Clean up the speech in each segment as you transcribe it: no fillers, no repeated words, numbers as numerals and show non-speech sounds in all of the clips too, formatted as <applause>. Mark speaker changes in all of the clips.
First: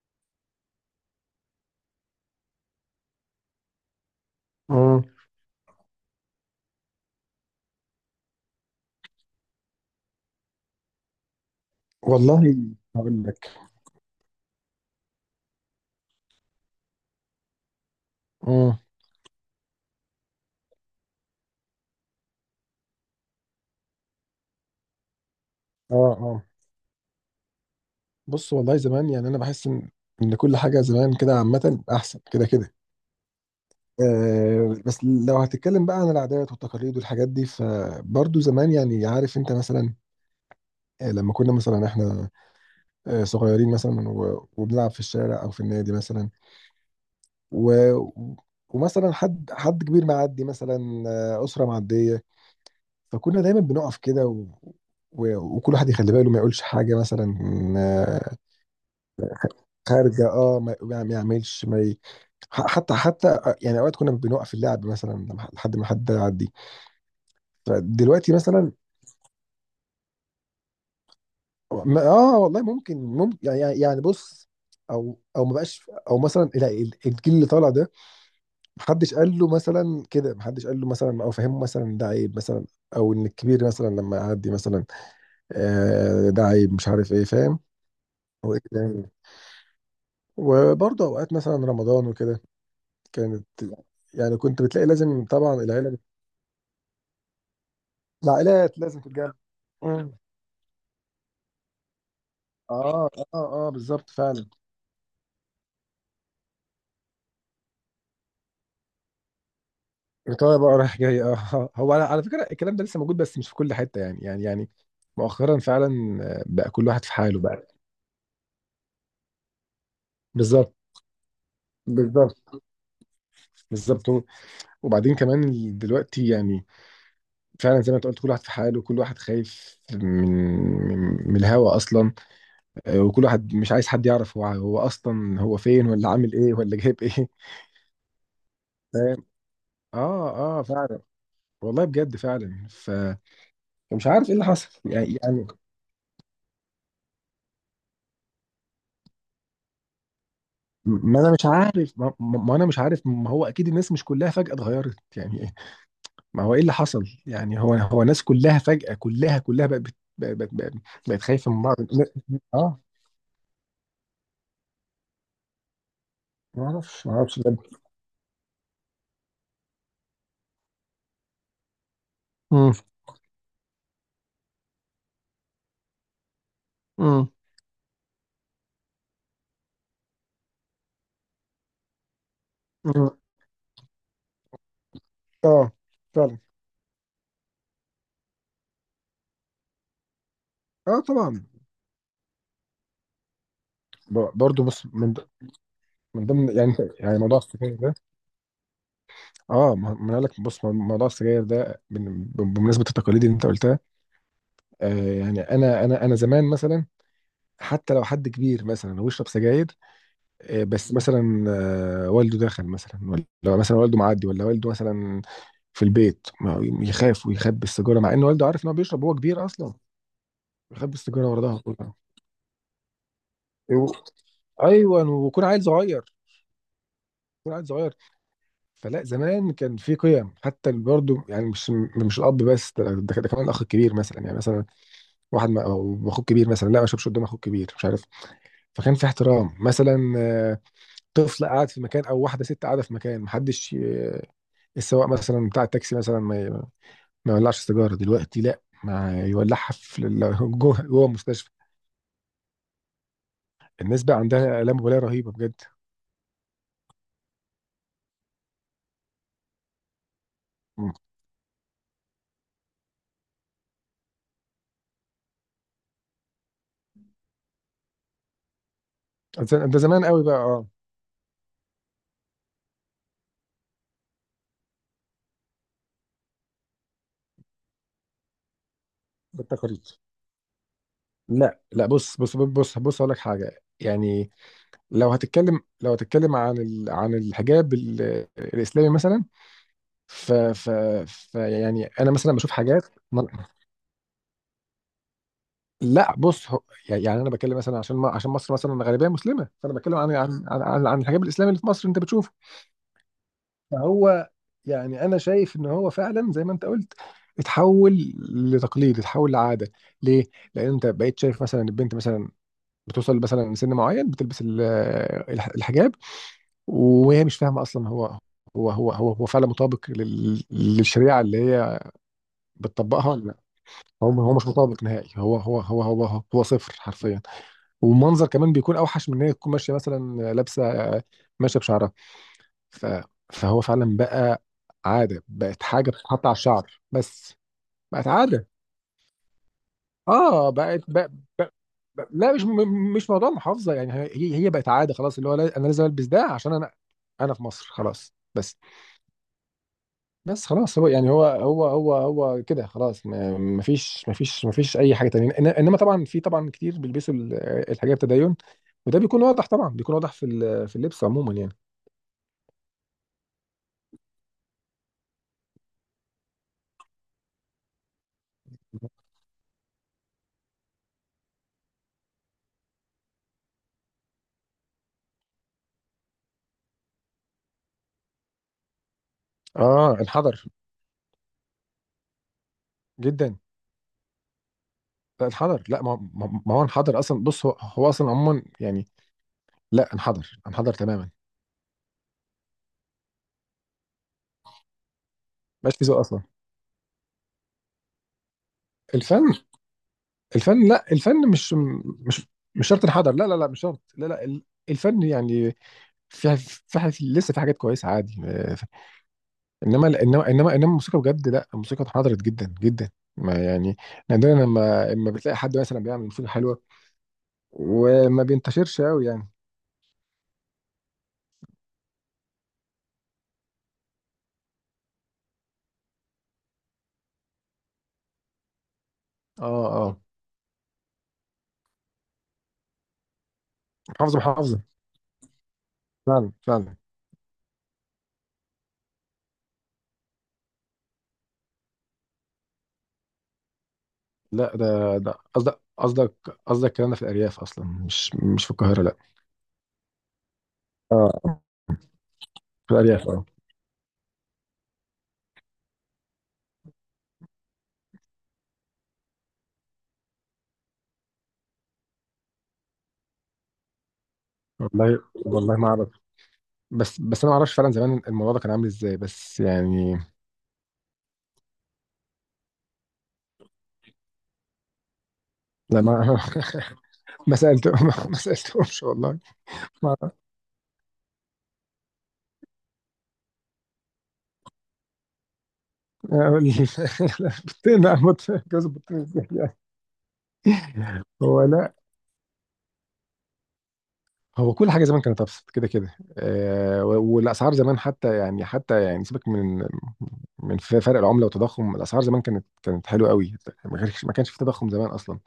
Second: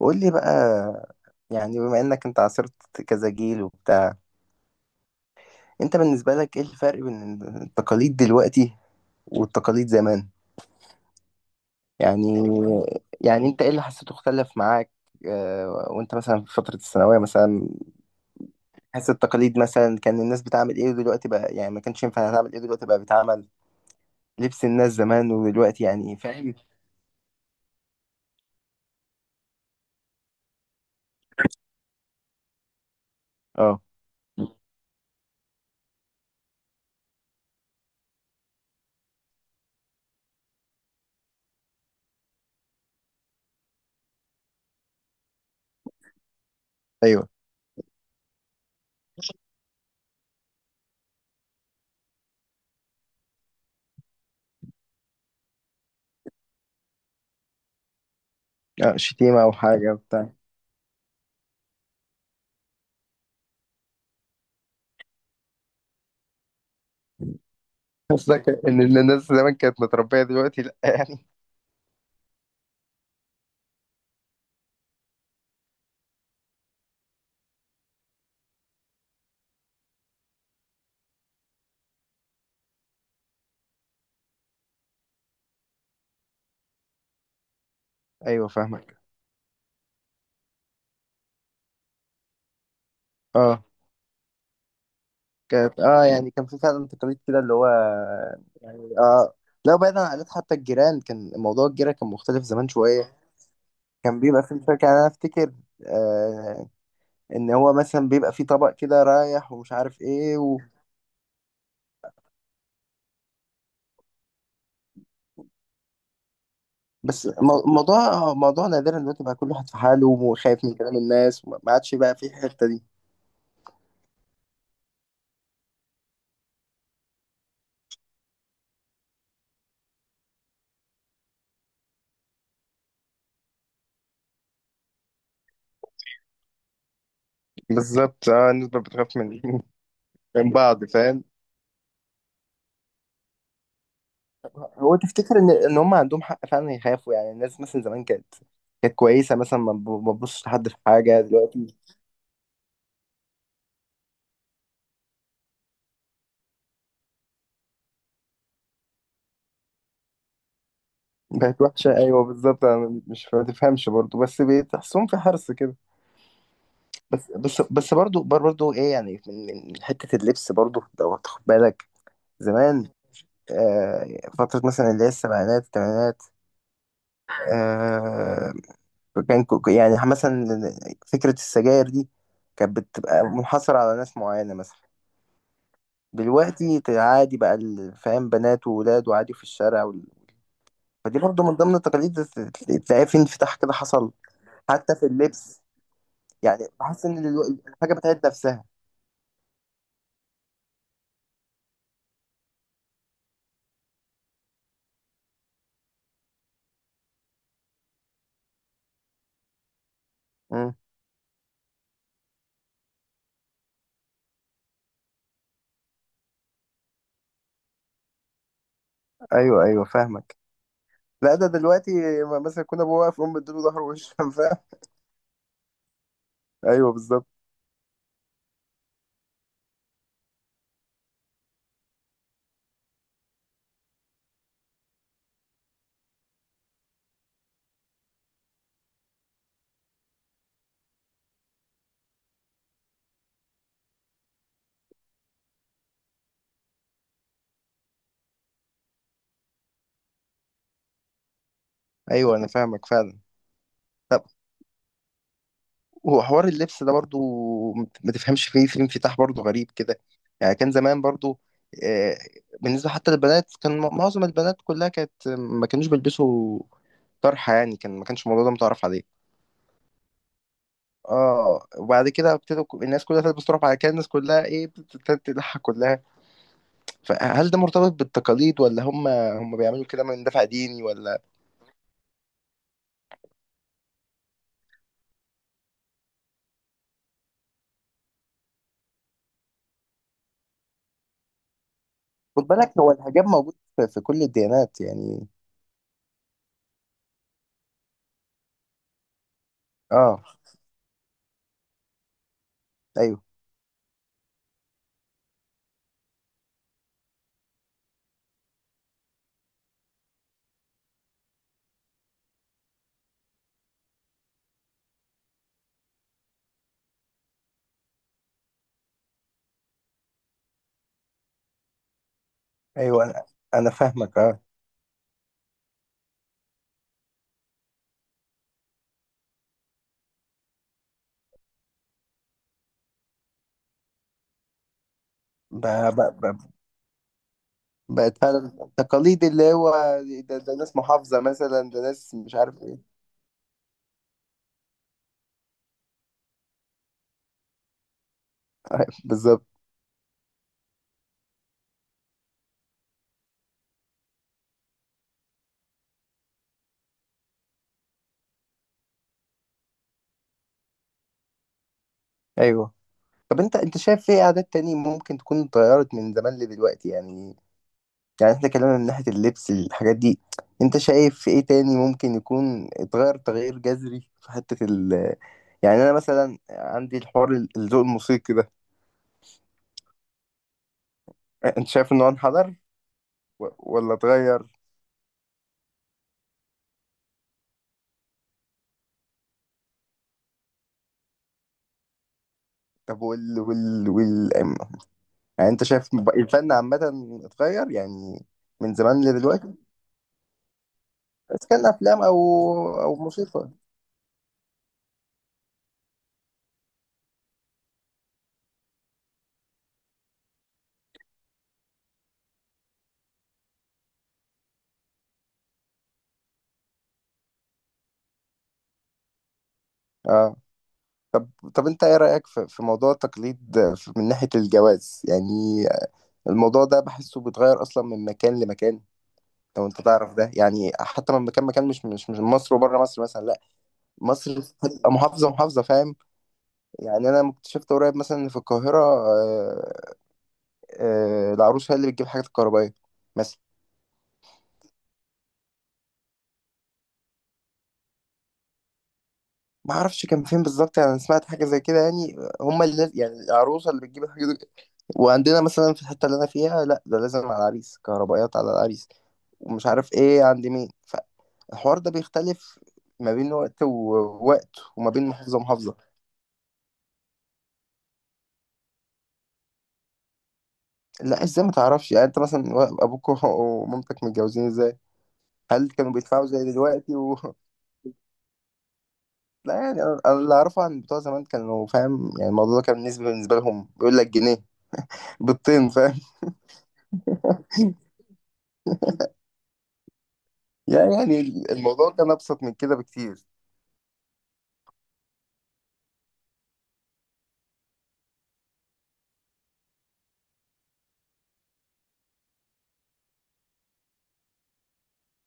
Speaker 1: قول لي بقى. بما انك انت عاصرت كذا جيل وبتاع.
Speaker 2: امم
Speaker 1: انت بالنسبة لك ايه الفرق بين التقاليد دلوقتي والتقاليد زمان؟ يعني
Speaker 2: والله، هقول
Speaker 1: يعني
Speaker 2: لك.
Speaker 1: انت ايه اللي حسيته اختلف معاك؟ وانت مثلا في فترة الثانوية مثلا،
Speaker 2: امم
Speaker 1: حس التقاليد مثلا كان الناس بتعمل ايه ودلوقتي بقى؟ يعني ما كانش ينفع تعمل ايه دلوقتي بقى بيتعمل؟ لبس الناس زمان ودلوقتي،
Speaker 2: اه،
Speaker 1: يعني
Speaker 2: اه.
Speaker 1: فاهم.
Speaker 2: بص، والله زمان، يعني انا بحس ان كل حاجه زمان كده عامه احسن كده كده.
Speaker 1: اه،
Speaker 2: آه، بس لو هتتكلم بقى عن العادات والتقاليد والحاجات دي فبرضه زمان، يعني عارف انت مثلا، آه لما كنا مثلا احنا آه صغيرين مثلا وبنلعب في الشارع او في النادي مثلا،
Speaker 1: ايوه،
Speaker 2: و ومثلا حد كبير معدي مثلا، آه اسره معديه، فكنا دايما بنقف كده وكل واحد يخلي باله ما يقولش حاجه مثلا، آه
Speaker 1: شتيمة او حاجة
Speaker 2: خارجه،
Speaker 1: بتاع.
Speaker 2: ما يعملش ما ي... حتى آه، يعني اوقات كنا بنوقف اللعب مثلا لحد ما حد يعدي. فدلوقتي
Speaker 1: قصدك <laughs>
Speaker 2: مثلا،
Speaker 1: ان الناس زمان كانت متربية دلوقتي لا، يعني
Speaker 2: اه والله، ممكن، يعني بص او ما بقاش، او مثلا لا، الجيل اللي طالع ده محدش قال له مثلا كده، محدش قال له مثلا او فهمه مثلا ده عيب مثلا، او ان الكبير مثلا لما يعدي مثلا آه ده عيب، مش عارف ايه، فاهم.
Speaker 1: ايوه
Speaker 2: هو إيه
Speaker 1: فاهمك.
Speaker 2: ده؟ وبرضه اوقات مثلا رمضان وكده كانت،
Speaker 1: اه
Speaker 2: يعني كنت بتلاقي لازم طبعا
Speaker 1: كانت،
Speaker 2: العيله،
Speaker 1: اه يعني كان في فعلا تقاليد كده اللي هو،
Speaker 2: العائلات
Speaker 1: يعني
Speaker 2: لازم تتجمع.
Speaker 1: اه. لو بعيدا عن
Speaker 2: مم.
Speaker 1: العادات، حتى الجيران كان موضوع الجيرة كان مختلف زمان
Speaker 2: اه،
Speaker 1: شوية.
Speaker 2: اه، اه، بالظبط
Speaker 1: كان بيبقى
Speaker 2: فعلا.
Speaker 1: في مشاكل، يعني انا افتكر آه ان هو مثلا بيبقى في طبق كده رايح ومش عارف ايه
Speaker 2: ايطاليا
Speaker 1: و...
Speaker 2: بقى رايح جاي، اه. آه، هو على فكره الكلام ده لسه موجود، بس مش في كل حته، يعني مؤخرا فعلا. آه، بقى كل واحد في
Speaker 1: بس
Speaker 2: حاله بقى.
Speaker 1: موضوع نادرا دلوقتي بقى كل واحد في حاله وخايف
Speaker 2: بالظبط،
Speaker 1: من كلام الناس وما ما عادش بقى في
Speaker 2: بالظبط،
Speaker 1: الحتة دي.
Speaker 2: بالظبط. وبعدين كمان دلوقتي يعني فعلا زي ما انت قلت، كل واحد في حاله، وكل واحد خايف من من، من الهوا اصلا. آه، وكل واحد مش عايز حد يعرف هو اصلا هو فين، ولا عامل ايه، ولا جايب ايه،
Speaker 1: بالظبط، اه الناس بقت بتخاف
Speaker 2: فاهم.
Speaker 1: من
Speaker 2: اه،
Speaker 1: <laughs> من
Speaker 2: اه
Speaker 1: بعض،
Speaker 2: فعلا.
Speaker 1: فاهم.
Speaker 2: والله بجد فعلا. ف مش عارف ايه اللي حصل،
Speaker 1: هو
Speaker 2: يعني
Speaker 1: تفتكر
Speaker 2: يعني
Speaker 1: ان هم عندهم حق فعلا يخافوا؟ يعني الناس مثلا زمان كانت، كويسه مثلا، ما تبصش لحد في
Speaker 2: ما
Speaker 1: حاجه.
Speaker 2: انا مش
Speaker 1: دلوقتي
Speaker 2: عارف، ما, ما ما انا مش عارف، ما هو اكيد الناس مش كلها فجأة اتغيرت، يعني إيه؟ ما هو ايه اللي حصل، يعني هو الناس كلها فجأة، كلها بقت بقت خايفة
Speaker 1: بقت
Speaker 2: من بعض.
Speaker 1: وحشه، ايوه بالظبط.
Speaker 2: اه،
Speaker 1: انا مش ما تفهمش برضه، بس بتحسهم في حرص كده.
Speaker 2: ما اعرفش، ما
Speaker 1: بس
Speaker 2: اعرفش ده.
Speaker 1: بس بس برضه برضه ايه يعني، من حته اللبس برضه لو هتاخد بالك
Speaker 2: امم
Speaker 1: زمان. آه فتره مثلا اللي هي السبعينات الثمانينات،
Speaker 2: امم
Speaker 1: آه كان يعني مثلا فكره السجاير دي كانت
Speaker 2: أمم.
Speaker 1: بتبقى منحصره على ناس معينه مثلا.
Speaker 2: اه فعلا.
Speaker 1: دلوقتي عادي بقى فاهم، بنات وولاد وعادي في الشارع.
Speaker 2: اه
Speaker 1: فدي
Speaker 2: طبعا.
Speaker 1: برضه من ضمن التقاليد، تلاقيها في انفتاح كده حصل
Speaker 2: برضو بص،
Speaker 1: حتى في
Speaker 2: من
Speaker 1: اللبس.
Speaker 2: من ضمن
Speaker 1: يعني
Speaker 2: يعني،
Speaker 1: بحس
Speaker 2: يعني
Speaker 1: ان
Speaker 2: موضوع السجاير ده،
Speaker 1: الحاجه بتعيد نفسها.
Speaker 2: اه ما ما انا قال لك، بص، موضوع السجاير ده بمناسبة التقاليد اللي انت قلتها، آه يعني انا زمان مثلا حتى لو حد كبير مثلا ويشرب سجاير، آه
Speaker 1: مم.
Speaker 2: بس مثلا آه والده داخل مثلا، ولا مثلا والده معدي، ولا والده مثلا في البيت، ما هو يخاف ويخبي السيجاره مع ان والده عارف ان هو بيشرب، هو كبير
Speaker 1: ايوه
Speaker 2: اصلا.
Speaker 1: ايوه فاهمك.
Speaker 2: يخبي السيجاره
Speaker 1: لا
Speaker 2: ورا
Speaker 1: ده
Speaker 2: ظهره
Speaker 1: دلوقتي،
Speaker 2: كلها.
Speaker 1: مثلا كنا ابوه واقف امه اديله ظهر
Speaker 2: و-
Speaker 1: وش <laughs> فاهم؟
Speaker 2: ايوه، ويكون عيل صغير،
Speaker 1: ايوه بالظبط.
Speaker 2: يكون عيل صغير. فلا زمان كان في قيم حتى برضه، يعني مش الاب بس، ده ده كمان الاخ الكبير مثلا، يعني مثلا واحد ما أو اخوك كبير مثلا، لا ما اشربش قدام اخوك كبير، مش عارف. فكان في احترام مثلا، آه طفل قاعد في مكان، او واحده ست قاعده في مكان، محدش السواق مثلا بتاع التاكسي مثلا ما يولعش سيجاره، دلوقتي لا ما يولعها في جوه المستشفى.
Speaker 1: ايوه انا فاهمك فعلا.
Speaker 2: الناس بقى
Speaker 1: طب
Speaker 2: عندها آلام مبالاه رهيبه بجد.
Speaker 1: هو حوار اللبس ده برضه ما تفهمش فيه في انفتاح برضه غريب كده. يعني كان
Speaker 2: مم.
Speaker 1: زمان برضه آه، بالنسبه حتى للبنات كان معظم البنات كلها كانت ما كانوش بيلبسوا طرحه. يعني كان ما كانش الموضوع ده متعرف عليه.
Speaker 2: ده، ده زمان قوي بقى، اه.
Speaker 1: اه وبعد كده ابتدوا الناس كلها تلبس، تروح بعد كده الناس كلها ايه بتبتدي تضحك كلها. فهل ده مرتبط بالتقاليد ولا هم
Speaker 2: بالتقاليد،
Speaker 1: بيعملوا كده من دافع ديني ولا؟
Speaker 2: لا، لا، بص اقول لك حاجه، يعني لو هتتكلم، لو هتتكلم عن عن الحجاب الاسلامي مثلا، ف... ف... ف يعني انا مثلا
Speaker 1: خد
Speaker 2: بشوف
Speaker 1: بالك،
Speaker 2: حاجات.
Speaker 1: هو الحجاب موجود في في كل الديانات، يعني
Speaker 2: لا بص هو، يعني انا بتكلم مثلا عشان ما عشان مصر مثلا غالبيه مسلمه، فانا بتكلم عن
Speaker 1: اه.
Speaker 2: عن عن, عن عن الحجاب الاسلامي اللي في مصر انت بتشوفه.
Speaker 1: ايوه
Speaker 2: فهو يعني انا شايف ان هو فعلا زي ما انت قلت اتحول لتقليد، اتحول لعاده. ليه؟ لان انت بقيت شايف مثلا البنت مثلا بتوصل مثلا سن معين بتلبس الحجاب، وهي مش فاهمه اصلا هو هو فعلا مطابق للشريعه اللي هي
Speaker 1: ايوه،
Speaker 2: بتطبقها ولا
Speaker 1: انا
Speaker 2: لا.
Speaker 1: انا
Speaker 2: هو
Speaker 1: فاهمك
Speaker 2: هو
Speaker 1: اه.
Speaker 2: مش مطابق نهائي، هو هو صفر حرفيا. والمنظر كمان بيكون اوحش من ان هي تكون ماشيه مثلا لابسه، ماشيه بشعرها. ف... فهو فعلا بقى عاده، بقت حاجه
Speaker 1: ب- ب-
Speaker 2: بتتحط على
Speaker 1: ب-
Speaker 2: الشعر بس. بقت
Speaker 1: بقت فعلا
Speaker 2: عاده.
Speaker 1: التقاليد اللي هو ده،
Speaker 2: اه،
Speaker 1: ده ناس محافظة
Speaker 2: بقى...
Speaker 1: مثلا، ده ناس
Speaker 2: لا
Speaker 1: مش
Speaker 2: مش
Speaker 1: عارف ايه.
Speaker 2: مش موضوع محافظه، يعني هي بقت عاده خلاص، اللي هو لا، انا لازم البس ده عشان انا، انا في مصر، خلاص بس.
Speaker 1: <laughs> بالظبط.
Speaker 2: بس خلاص، هو يعني هو هو هو هو كده خلاص. ما فيش اي حاجه تانية. انما طبعا في، طبعا كتير بيلبسوا الحاجات التدين، وده بيكون واضح طبعا، بيكون واضح في في اللبس عموما يعني.
Speaker 1: ايوه. طب انت، شايف ايه عادات تانية ممكن تكون اتغيرت من زمان لدلوقتي؟ يعني يعني احنا اتكلمنا من ناحية اللبس الحاجات دي، انت شايف في ايه تاني ممكن يكون اتغير تغيير جذري في حتة ال... يعني انا مثلا عندي الحوار الذوق الموسيقي ده،
Speaker 2: اه، انحدر
Speaker 1: انت شايف انه انحدر
Speaker 2: جدا.
Speaker 1: ولا اتغير؟
Speaker 2: لا انحدر، لا ما ما ما هو انحدر اصلا، بص هو، هو اصلا عموما يعني، لا انحدر، انحدر تماما.
Speaker 1: طب وال... يعني انت
Speaker 2: مش في
Speaker 1: شايف
Speaker 2: ذوق اصلا.
Speaker 1: الفن عامة اتغير، يعني من زمان
Speaker 2: الفن،
Speaker 1: لدلوقتي؟
Speaker 2: الفن، لا الفن
Speaker 1: بس
Speaker 2: مش،
Speaker 1: كان افلام او
Speaker 2: مش مش شرط
Speaker 1: او
Speaker 2: انحدر، لا لا لا
Speaker 1: موسيقى؟
Speaker 2: مش شرط، لا لا الفن يعني، في في حاجات، لسه في حاجات كويسه عادي. آه، انما الموسيقى بجد، لا الموسيقى انحدرت جدا جدا. ما يعني نادرا لما بتلاقي حد مثلا بيعمل موسيقى حلوه، وما بينتشرش قوي يعني.
Speaker 1: اه. طب انت ايه رأيك في في موضوع التقليد من ناحية الجواز؟ يعني الموضوع ده بحسه بيتغير اصلا من مكان لمكان،
Speaker 2: اه،
Speaker 1: لو انت
Speaker 2: اه.
Speaker 1: تعرف ده. يعني حتى لما كان مكان مش من مصر وبره مصر مثلا، لا
Speaker 2: محافظه،
Speaker 1: مصر
Speaker 2: محافظه.
Speaker 1: بتبقى محافظه محافظه، فاهم.
Speaker 2: فعلا، فعلا.
Speaker 1: يعني انا اكتشفت قريب مثلا ان في القاهره العروسه هي اللي بتجيب الحاجات الكهربائيه مثلا.
Speaker 2: لا ده، ده قصدك، قصدك الكلام ده في الأرياف أصلا، مش في القاهرة لا.
Speaker 1: ما اعرفش كان فين بالظبط، يعني انا سمعت
Speaker 2: اه،
Speaker 1: حاجه زي كده يعني، هم
Speaker 2: في
Speaker 1: اللي
Speaker 2: الأرياف
Speaker 1: يعني
Speaker 2: اه.
Speaker 1: العروسه اللي بتجيب الحاجات دي. وعندنا مثلا في الحته اللي انا فيها، لا ده لازم على العريس كهربائيات، على العريس ومش عارف ايه عند مين. فالحوار ده بيختلف ما بين وقت ووقت وما
Speaker 2: والله،
Speaker 1: بين محافظه
Speaker 2: والله ما
Speaker 1: ومحافظه.
Speaker 2: أعرف، بس أنا ما أعرفش فعلا زمان الموضوع ده كان عامل إزاي، بس يعني.
Speaker 1: لا ازاي ما تعرفش؟ يعني انت مثلا ابوك ومامتك متجوزين ازاي؟ هل
Speaker 2: لا،
Speaker 1: كانوا
Speaker 2: ما
Speaker 1: بيدفعوا زي دلوقتي و...
Speaker 2: <laughs>
Speaker 1: <laughs>
Speaker 2: ما سألته، ما, ما سألتهمش والله.
Speaker 1: لا يعني
Speaker 2: ما
Speaker 1: أنا اللي اعرفه عن بتوع زمان كانوا فاهم، يعني الموضوع ده كان بالنسبه لهم بيقول لك جنيه بالطين، فاهم.
Speaker 2: <laughs> بطين،
Speaker 1: <laughs>
Speaker 2: أموت في جوز البطين، إزاي يعني؟
Speaker 1: يعني
Speaker 2: هو لا،
Speaker 1: الموضوع كان ابسط من كده بكتير.
Speaker 2: هو كل حاجه زمان كانت ابسط كده كده. آه، والاسعار زمان، حتى يعني، حتى يعني سيبك من من فرق العمله والتضخم، الاسعار زمان كانت، كانت حلوه قوي. ما كانش، ما كانش في تضخم زمان اصلا،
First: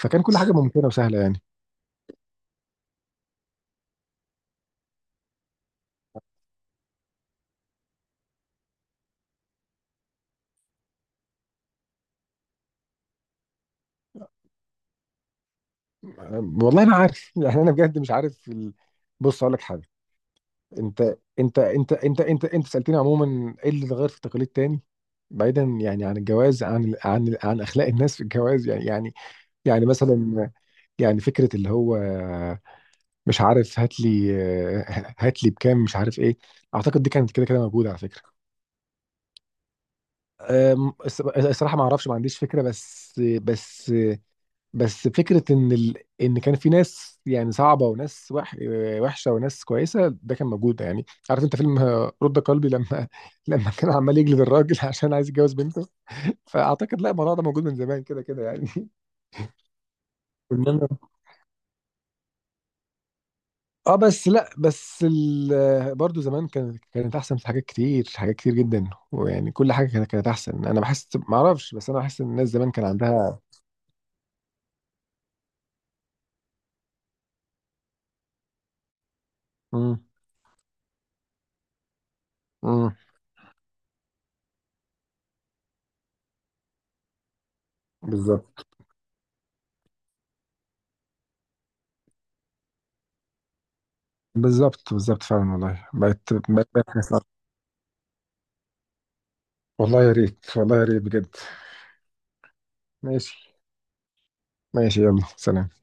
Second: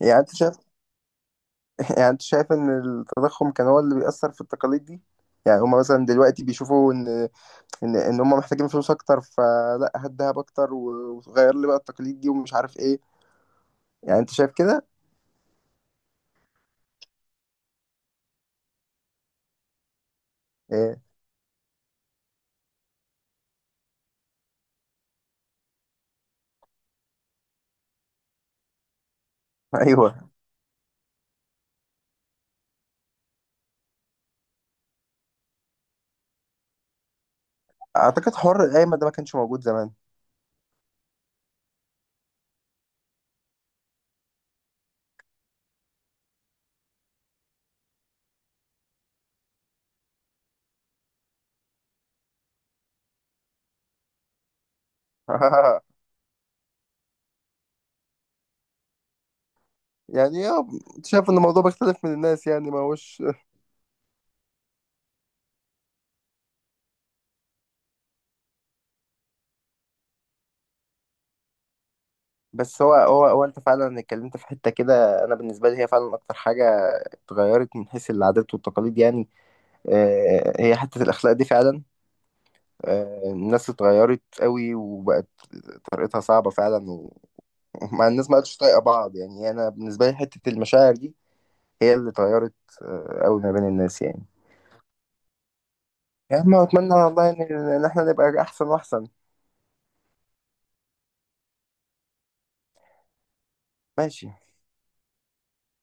Speaker 1: يعني
Speaker 2: فكان كل
Speaker 1: انت
Speaker 2: حاجه
Speaker 1: شايف،
Speaker 2: ممكنه وسهله يعني.
Speaker 1: <laughs> يعني انت شايف ان التضخم كان هو اللي بيأثر في التقاليد دي؟ يعني هما مثلا دلوقتي بيشوفوا ان ان هما محتاجين فلوس اكتر، فلا هات دهب اكتر وغير لي بقى التقاليد دي ومش عارف ايه. يعني انت شايف كده؟
Speaker 2: والله انا عارف <laughs> يعني انا بجد مش عارف ال... بص اقول لك حاجه.
Speaker 1: إيه.
Speaker 2: انت سالتني عموما ايه اللي اتغير في التقاليد تاني، بعيدا يعني عن الجواز، عن عن عن اخلاق الناس في الجواز، يعني
Speaker 1: <laughs>
Speaker 2: يعني
Speaker 1: ايوه،
Speaker 2: مثلا، يعني فكره اللي هو مش عارف، هات لي، هات لي بكام، مش عارف ايه. اعتقد دي كانت كده كده موجوده على فكره.
Speaker 1: اعتقد حوار القايمه ده ما كانش موجود زمان.
Speaker 2: أم، الصراحه ما اعرفش، ما عنديش فكره. بس فكرة إن ال... إن كان في ناس يعني صعبة، وناس وحشة، وناس كويسة، ده كان موجود، يعني عارف أنت فيلم آه رد قلبي؟ لما <laughs> لما كان عمال يجلد الراجل <laughs> عشان عايز يتجوز بنته.
Speaker 1: <laughs>
Speaker 2: فأعتقد لا، الموضوع ده موجود من زمان كده كده يعني. <laughs>
Speaker 1: يعني اه،
Speaker 2: إنما-
Speaker 1: شايف ان الموضوع بيختلف من الناس، يعني ما هوش.
Speaker 2: اه بس لا، بس ال... برضه زمان كانت، كانت أحسن في حاجات كتير، حاجات كتير جدا، ويعني كل حاجة كانت، كانت أحسن، أنا بحس، معرفش، بس أنا بحس إن الناس زمان
Speaker 1: بس
Speaker 2: كان
Speaker 1: هو هو
Speaker 2: عندها.
Speaker 1: هو انت فعلا اتكلمت في حته كده انا بالنسبه لي هي فعلا اكتر حاجه اتغيرت من حيث العادات والتقاليد، يعني
Speaker 2: امم،
Speaker 1: آه، هي حته الاخلاق دي فعلا.
Speaker 2: امم.
Speaker 1: الناس اتغيرت قوي وبقت طريقتها صعبه فعلا <laughs> ومع الناس ما بقتش
Speaker 2: بالظبط،
Speaker 1: طايقه بعض. يعني انا بالنسبه لي حته المشاعر دي هي اللي اتغيرت قوي ما بين الناس يعني.
Speaker 2: بالظبط، بالظبط فعلا، والله بقت،
Speaker 1: يا عم
Speaker 2: بقت،
Speaker 1: اتمنى
Speaker 2: بقت.
Speaker 1: والله ان احنا نبقى احسن واحسن.
Speaker 2: والله يا ريت، والله يا ريت بجد. ماشي.
Speaker 1: ماشي.
Speaker 2: ماشي. يلا سلام.